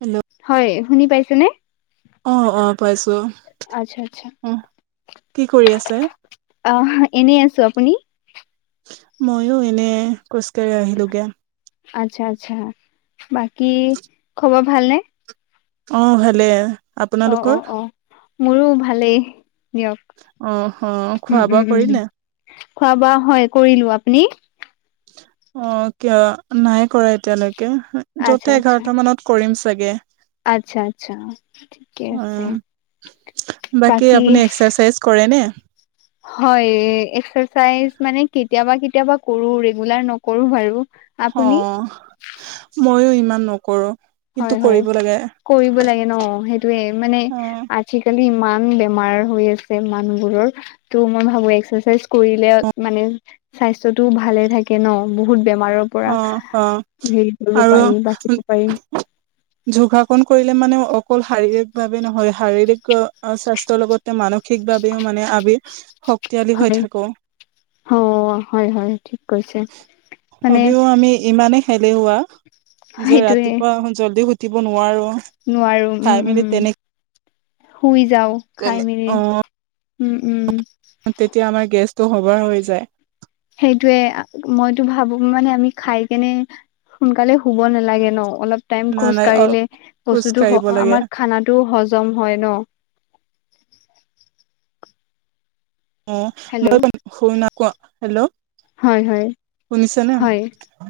Hello হয় শুনি পাইছে নে অ অ পাইছো আচ্ছা উম কি কৰি আছে আ এনেই আছো আপুনি মইও এনে খোজকাঢ়ি আহিলোগে আচ্ছা আচ্ছা বাকী খবৰ ভালনে অ ভালে অ অ আপোনালোকৰ? অ মোৰো ভালেই দিয়ক অ', অ', খোৱা উম বোৱা উম উম কৰিলে? খোৱা বোৱা হয় কৰিলো আপুনি? অ কিয় নাই কৰা এতিয়ালৈকে আচ্ছা যতে আচ্ছা এঘাৰটা মানত কৰিম চাগে। আচ্ছা আচ্ছা ঠিকে আছে। অ', বাকী আপুনি এক্সাৰচাইজ কৰে নে? হয় এক্সাৰচাইজ মানে কেতিয়াবা কেতিয়াবা কৰো ৰেগুলাৰ নকৰো বাৰু। অ আপুনি মইও ইমান নকৰোঁ। হয় হয় কৰিব লাগে ন সেইটোৱে মানে অ'। আজিকালি ইমান বেমাৰ হৈ আছে মানুহবোৰৰ ত' মই ভাবো এক্সাৰচাইজ কৰিলে মানে স্বাস্থ্যটো ভালে থাকে ন বহুত বেমাৰৰ পৰা অ', অ', হেৰি কৰিব পাৰি আৰু বাচিব পাৰি। যোগাসন কৰিলে মানে অকল শাৰীৰিক ভাৱে নহয় শাৰীৰিক স্বাস্থ্যৰ লগতে মানসিক ঠিকভাৱেও মানে আমি শক্তিশালী হৈ হয় থাকো অ হয় হয় ঠিক কৈছে। মানে যদিও আমি ইমানেই এলেহুৱা যে সেইটোয়ে ৰাতিপুৱা জল্দি উঠিব নোৱাৰোঁ। নোৱাৰো উম উম শুই যাও খাই তেনে মেলি। অ উম উম। তেতিয়া আমাৰ গেছ সেইটোৱে। মই টো ভাবো মানে আমি খাই কেনে সোনকালে শুব নালাগে ন? অলপ টাইম না খোজ নাই অ কাঢ়িলে খোজ বস্তুটো কাঢ়িব আমাৰ খানাটোও হজম হয় ন? উ [unintelligible] হেল্ল' মই শ নক [unintelligible] হেল্ল', হয় হয় শুনিছেনে হয়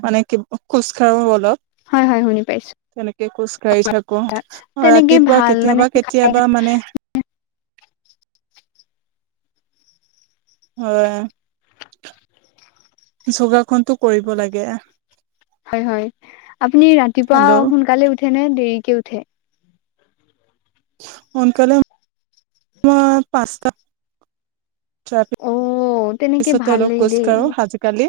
মানে কি খোজ কাঢ়ো অলপ। হয় হয় শুনি পাইছো তেনেকে খোজ কাঢ়ি থাকো আৰু তেনেকে ৰাতিপুৱা ভাল মানে কেতিয়াবা কেতিয়াবা মানে [inaudible] হয়। যোগাসনতো কৰিব লাগে। হয় হয়। আপুনি ৰাতিপুৱা হেল্ল' সোনকালে উঠে নে দেৰিকে উঠে? সোনকালে পাঁচটা তপি [unintelligible] অ তেনেকে পিছতে অলপ ভালেই খোজ দেই কাঢ়ো আজিকালি।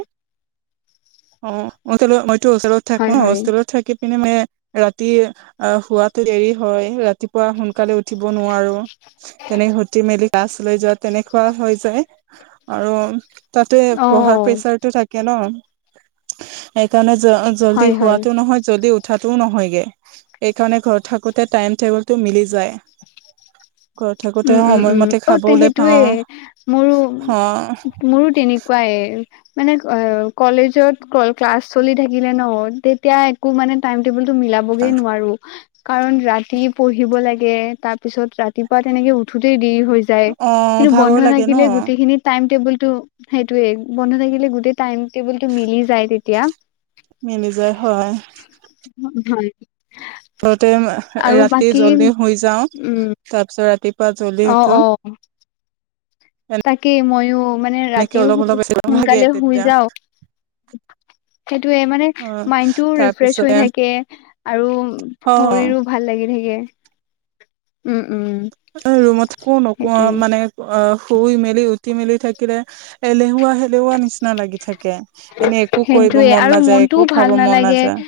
অ হোটেলত মইটো হোষ্টেলত থাকো। হয় হয় হোষ্টেলত থাকি পিনে ম ৰাতি আহ শোৱাতো দেৰি হয়, ৰাতিপুৱা সোনকালে উঠিব নোৱাৰো। তেনে উঠি মেলি ক্লাছ লৈ যোৱা তেনেকুৱা হৈ যায়। আৰু তাতে অ পঢ়াৰ প্ৰেচাৰটো থাকে ন। সেইকাৰণে অ জল্দি হয় হয় হোৱাটো নহয়, জল্দি উ থাটো নহয়গে। সেইকাৰণে ঘৰত থাকোতে টাইম টেবুলটো মিলি যায়। ঘৰত থাকোতে উম উম উম সময়মতে অ তে খাবলে সেইটোৱেয পাওঁ মোৰো মোৰো তেনেকুৱাই। মানে কলেজত ক্লাছ চলি থাকিলে ন, তেতিয়া একো মানে টাইম টো অ মিলাবগৈ নোৱাৰো। কাৰণ ৰাতি পঢ়িব লাগে, তাৰপিছত ৰাতি পুৱা তেনেকৈ উঠোতে দেৰি হৈ যাই। অ কিন্তু ভাগৰ বন্ধ লাগে ন থাকিলে গোটেইখিনি টাইম টেবুল সেইটোয়ে বন্ধ থাকিলে গোটেই টাইম টেবুলটো মিলি যায় তেতিয়া। মিলি যায় হয়। হয় ততে আৰু ৰাতি বাকী জল্দি শুই যাওঁ। উম তাৰপিছত ৰাতি পুৱা জল্দি অ উঠো। অ তাকেই মইয়ো, মানে এনেকে ৰাতিও অলপ অলপ ভাগে সোনকালে শুই তেতিয়া যাওঁ। [inaudible] সেইটোয়ে মানে অ মাইণ্ডটোও ৰিফ্ৰেছ হৈ তাৰপিছতে থাকে, আৰু অ শৰীৰো ভাল লাগি থাকে। [inaudible] ৰুমত কো নকো সেইটোয়ে মানে। অ শুই মেলি উঠি মেলি থাকিলে এলেহুৱা হেলেহুৱা নিচিনা লাগি থাকে। এনেই একো কৰিব সেইটোয়ে মন আৰু নাযায়, মনটোও একো ভাল খাব মন নালাগে নাযায়।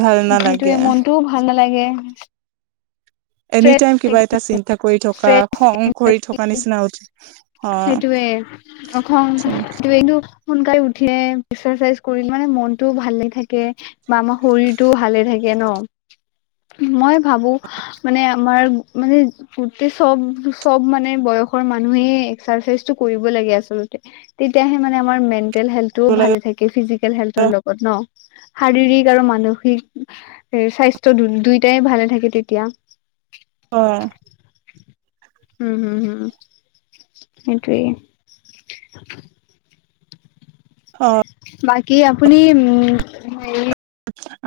ভাল নালাগে সেইটোয়ে মনটোও ভাল নালাগে। এনি টাইম কিবা এটা চিন্তা কৰি থকা, খং কৰি থকা নিচিনা উঠে। সেইটোৱে অ সেইটোয়েটো। সোনকালে উঠিয়ে এক্সাৰচাইজ কৰিলে মানে মনতটোও ভালে থাকে, বা আমাৰ শৰীৰটোও ভালে থাকে। নো [unintelligible] মই ভাবো মানে আমাৰ মানে গোটেই চব চব মানে, দেশৰ মানুহে এক্সাৰচাইজটো কৰিব লাগে আচলতে, তেতিয়াহে মানে আমাৰ মেন্তে - হেল্থটো অ ভালে থাকে, ফিজিকেল হেল্থৰ লগত ন। শাৰীৰিক আৰু মানসিক স্বাস্থ্য দুয়োটাই ভালে থাকে তেতিয়া [unintelligible] আহ [inaudible] উম হুম-হুম [unintelligible] সেইটোৱেই [inaudible] অ [unintelligible] বাকী আপুনি উম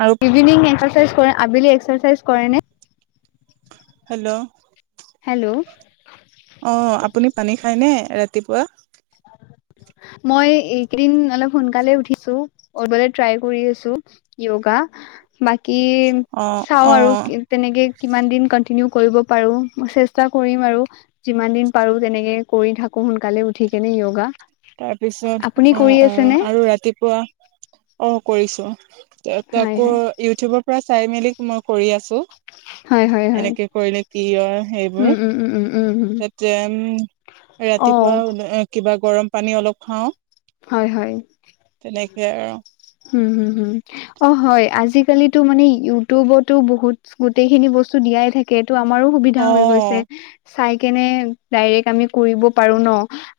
আৰু ইভিনিং [unintelligible] ইভিনিং আবেলি এস্কাৰচাইজ কৰে নে? [unintelligible] হেল্ল' [unintelligible] হেল্ল' [inaudible] অ আপুনি পানী খাইনে ৰাতিপুৱা? [inaudible] [inaudible] মই এইকেইদিন অলপ সোনকালে উঠিছোঁ কৰিবলে ট্ৰাই কৰি আছো য়োগা [inaudible] বাকী অ চাও অ আৰু তেনেকে কিমানদিন কন্টিনিউ কৰিব পাৰো চেষ্টা কৰিম আৰু যিমানদিন পাৰো তেনেকে কৰি থাকো। সোনকালে উঠি কেনে য়োগা। তাৰপিছত আপুনি কৰি অ-অ আছেনে আৰু ৰাতিপুৱা অ কৰিছোঁ। তা হয় তাকো হয় ইউটিউবৰ পৰা চাই মেলি মই কৰি আছোঁ। হয় হয় হয় এনেকে কৰিলে কি হয় সেইবোৰ উম উম উম উম উম উম এ উম অ ৰাতিপুৱা কিবা গৰম পানী অলপ খাওঁ। হয়-হয়। সেইয়াই আৰু হুম-হুম-হুম অ হয় আজিকালিটো মানে ইউটিউবতো বহুত গোটেইখিনি বস্তু দিয়াই থাকে তো আমাৰো সুবিধা অ হৈ গৈছে। চাই কেনে ডাইৰেক্ট আমি কৰিব পাৰো ন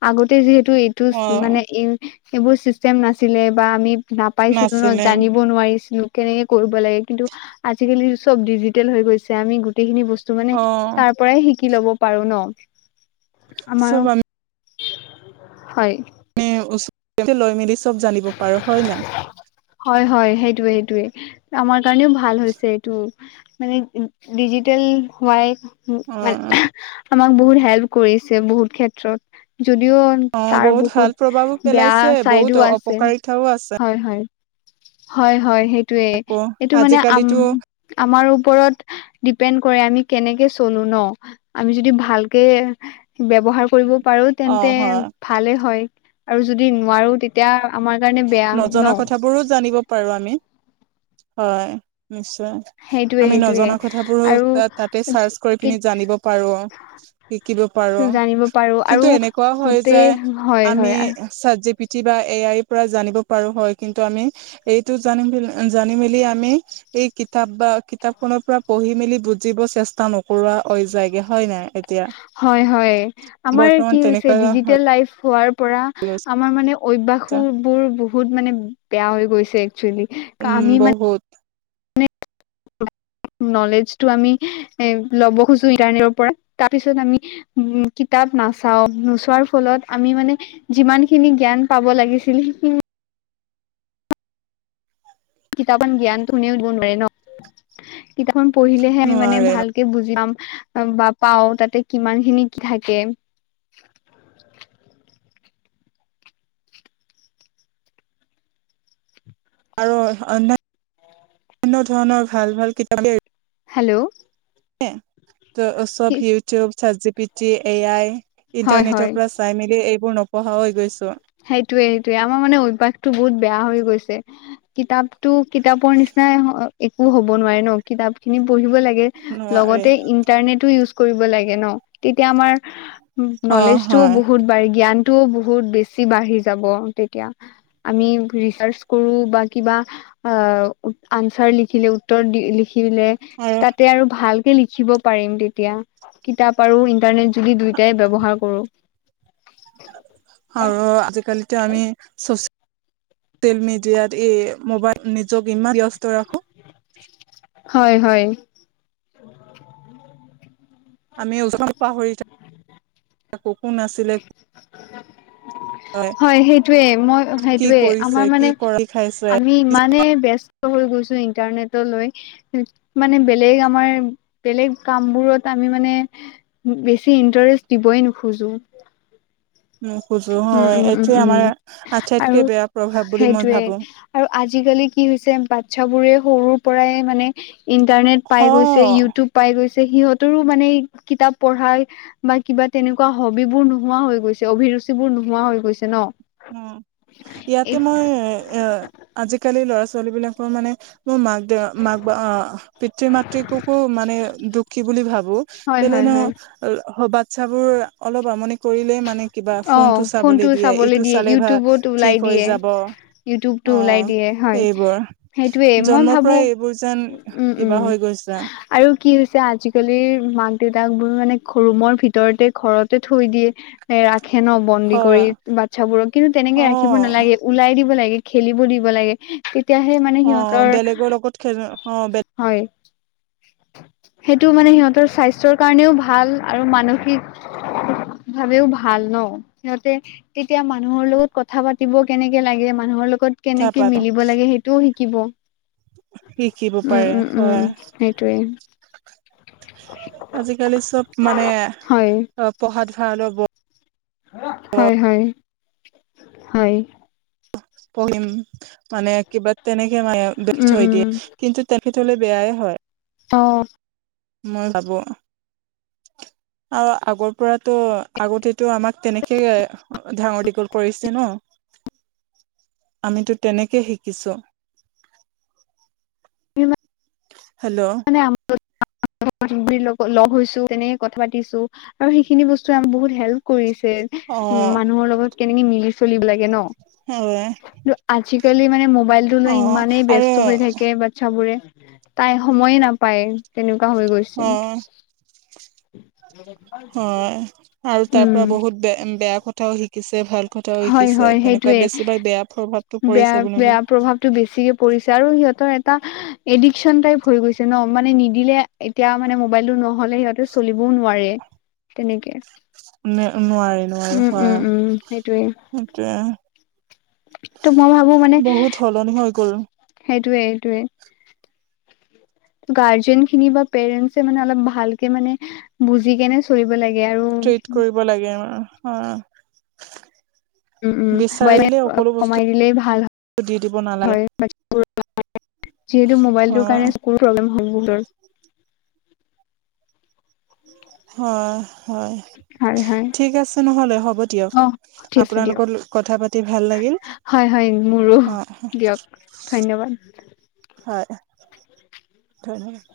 আগতে যিহেতু টো এইটো অ মানে এই সেইবোৰ চিষ্টেম নাছিলে বা আমি নাপাইছিলো ন নাছিলে জানিব নোৱাৰিছিলো। কেনেকে কৰিব লাগে কিন্তু আজিকালি চব ডিজিটেল হৈ গৈছে আমি গোটেইখিনি বস্তু টো মানে অ তাৰ পৰাই শিকি লব পাৰো ন আমাৰ চব হয়। মানে ওচৰ লৈ মেলি চব জানিব পাৰো হয় নাই? হয়-হয় সেইটোৱেই-সেইটোৱেই আমাৰ কাৰণেও ভাল হৈছে এইটো মানে ডিজিটেল হাই অ মানে আমাক বহুত হেল্প কৰিছে বহুত ক্ষেত্ৰত। যদিও অ তাৰ বহুত ভাল প্ৰভাৱো বহুত বেয়া পেলাইছে বহুত চাইডো আছে অপকাৰিতাও আছে হয়-হয়। হয়-হয় সেইটোৱেই আকৌ এইটো মানে আজিকালিতো আম-আমাৰ ওপৰত ডিপেণ্ড কৰে আমি কেনেকে চলো ন আমি যদি ভালকে ব্যৱহাৰ কৰিব। পাৰো অ তেন্তে হয় ভালে হয় আৰু যদি নোৱাৰো তেতিয়া আমাৰ কাৰণে বেয়া নজনা ন কথাবোৰো জানিব পাৰো আমি হয় নিশ্চয় সেইটোৱে আমি সেইটোৱে নজনা কথাবোৰো আৰু তাতে চাৰ্চ কৰি পিনি জানিব পাৰোঁ। শিকিব পাৰো জানিব পাৰো আৰু কিন্তু এনেকুৱা হয় যে গোটেই হয় আমি হয় চাত জি পি টি পিটি বা এআই পৰা জানিব পাৰো হয় কিন্তু আমি এইটো জানি জানি মেলি আমি এই কিতাপ বা কিতাপখনৰ পৰা পঢ়ি মেলি বুজিব চেষ্টা নকৰোৱা হৈ যায় গে হয় নাই এতিয়া হয়-হয় আমাৰ বৰ্তমান কি হৈছে তেনেকুৱা হৈ ডিজিটেল লাইফ হোৱাৰ পৰা গৈছে আমাৰ মানে অভ্যাসবোৰ বহুত মানে বেয়া হৈ গৈছে। একচুৱেলি উম আমি মানে বহুত নলেজটো আমি এ ল'ব খোজো ইন্টাৰনেটৰ পৰা তাৰ পিছত আমি উ কিতাপ নাচাও নোচোৱাৰ ফলত আমি মানে যিমানখিনি জ্ঞান পাব লাগিছিল সেইখিনি কিতাপন জ্ঞান কোনেও দিব নোৱাৰে ন খন পঢ়িলেহে আমি মানে নোৱাৰে ভালকে বুজি পাম বা পাওঁ তাতে কিমান খিনি কি থাকে আৰু অন অনান্য ধৰণৰ ভাল ভাল কিতাপ হেল্ল' ত' কি উৎসৱ ইউটিউব চাট জি পিটি এ আই হয় হয় ইন্টাৰনেটৰ পৰা চাই মেলি এইবোৰ নপঢ়া হৈ গৈছো সেইটোয়ে সেইটোয়ে আমাৰ মানে অভ্যাসটো বহুত বেয়া হৈ গৈছে কিতাপতো কিতাপৰ নিচিনা নাই একো হ'ব নোৱাৰে ন কিতাপ খিনি পঢ়িব লাগে নোৱাৰে লগতে ইন্টাৰনেটো ইউজ কৰিব লাগে ন তেতিয়া আমাৰ অ নলেজ টোও হয় বহুত বাৰি জ্ঞান ও বহুত বেছি বাঢি যাব তেতিয়া আমি কৰো বা কিবা আনচাৰ লিখিলে উত্তৰ দি লিখিলে তাতে আৰু ভাল লিখিব পাৰিম তেতিয়া কিতাপ আৰু ইন্টাৰনেট যদি দুয়টাই ব্যৱহাৰ কৰো আজি কালিতো আমি চচিয়েল ছচিয়েল মিডিয়াত এই মোবাইল নিজক ইমান ব্যস্ত ৰাখোঁ হয় হয় আমি ওচমান পাহৰি থাক আ কোন আছিলে হয় সেইটোয়ে মই কি সেইটোয়ে কৰিছে আমাৰ কি মানে কৰি খাইছে আমি ইমানে বস হৈ গৈছো ইন্টাৰনেট লৈ মানে বেলেগ আমাৰ বেলেগ কাম বোৰত আমি মানে বেছি ইন্টাৰেষ্ট দিবই নোখোজো নোখোজো উম হয় উম উম এইটোৱে উম আমাৰ আটাইতকে আৰু বেয়া প্ৰভাৱ বুলি মই সেইটোৱে ভাবো আৰু আজি আজিকালি কি হৈছে বাচ্ছ বোৰে সৰুৰ পৰাই মানে ইণ্টাৰনেট পাই গৈছে হ ইউটিউব পাই গৈছে সিহঁতৰো মানে কিতাপ পঢ়া বা কিবা তেনেকুৱা হবিবোৰ নোহোৱা হৈ গৈছে অভিৰুচি সেইবোৰৰ নোহোৱা হৈ গৈছে ন উ ইয়াতে এই মই এ আজিকালি ল'ৰা ছোৱালী বিলাকৰ মানে মোৰ মাক দেউ মাক পিতৃ মাতৃককো মানে দুখী বুলি ভাবো হয় কেলে হয় হয় বাচ্ছাবোৰ অলপ আমনি কৰিলেই মানে কিবা অ ফোন টো চাবলৈ ফোনটো দিয়ে চাবলৈ তটো দিয়ে চালে ভা ইউটিউবত ওলাই ঠিক হৈ দিয়ে যাব অ ইউটিউবটো ওলাই দিয়ে হয় এইবোৰ সেইটোয়ে মই জন্মৰ ভাবো পৰা এইবোৰ যেন উম কিবা উম হৈ গৈছে আৰু কি হৈছে আজিকালিৰ মাক দেউতাক বোৰ মানে ৰুমৰ ভিতৰতে ঘৰতে থৈ দিয়ে এ ৰা খেন বন্দী হয় কৰি বাচ্ছাবোৰক কিন্তু তেনেকে অ ৰাখিব নালাগে ওলাই দিব লাগে খেলিব দিব লাগে তেতিয়াহে মানে সিহঁতৰ অঁ হয় সেইটো মানে সিহঁতৰ স্বাস্থ্যৰ কাৰণেও ভাল আৰু মানসিক ভাবেও ভাল ন সিহঁতে তেতিয়া মানুহৰ লগত কথা পাতিব কেনেকে লাগে মানুহৰ লগত ত কথা কেনেকে পাত মিলিব লাগে সেইটোও শিকিব শিকিব উম পাৰে উম উম হয় সেইটোৱে আজিকালি চব মানে হয় পঢ়া আৰু [unintelligible] হয় হয় পঢ়িম মানে কিবা তেনেকে মে উম থৈ উম দিয়ে কিন্তু তেনে থলে বেয়াই হয় অ মই ভাবো আৰু আগৰ পৰাতো আগতেতো আমাক তেনেকে ডাঙৰ দীঘল কৰিছে ন আমিতো তেনেকে শিকিছো এই [inaudible] হেল্ল' মানে [unintelligible] ৱীৰ লগত [unintelligible] লগ হৈছো তেনেকে কথা পাতিছো আৰু সেইখিনি বস্তু আ বহুত হেল্প কৰিছে অ উম মানুহৰ লগত কেনেকে মিলি চলিব লাগে থাকে হয় ন আজিকালি মানে ম মোবাইলটো অ লৈ ইমানেই আৰু ব্যস্ত হৈ থাকে বাচ্ছাবোৰে তাই সময়ে নাপায় তেনেকুৱা পাহৰি গৈছো অ হয় আৰু তাৰ উম পৰা বহুত বে বেয়া কথাও শিকিছে ভাল কথাও হয় শিকিছে হয় তেনেকুৱা সেইটোয়ে বেছিভাগ বেয়া প্ৰভাৱটো বেয়া পৰিছে বুলি বেয়া প্ৰভাৱতটো বেছিকে পৰিছে আৰু সিহঁতৰ এডিকচন টাইপ হৈ গৈছে ন মানে নিদিলে এতিয়া মানে মোবাইলতো নহ নহলে সিহঁতে চলিবও নোৱাৰে তেনেকে ন নোৱাৰি নোৱাৰি উম উম হয় উম সেইটোয়ে ত সেইটোয়ে মই ভাবো বহুত সলনি হৈ গল সেইটোৱে সেইটোৱে গাৰ্জেন খিনি বা পেৰেন্ট মানে অলপ ভালকে মানে বুজি কেনে চলিব লাগে আৰু ট্ৰিট কৰিব লাগে অ উম উম বিচাৰিলে বইলাৰ সকলো বস্তু কমাই দিলেই ভাল দি দিব নালাগে হয় [unintelligible] যি হেতু মোবাইল টো হয় কাৰণে চকুৰ প্ৰব্লেম নুশুনে হয় হয় হয় হয় ঠিক আছে নহলে হ'ব দিয়ক অ ঠিক আছে দিয়ক আপোনালোকৰ কথা পাতি ভাল লাগিল হয় হয় মোৰো অ দিয়ক ধন্যবাদ হয় থহে [unintelligible]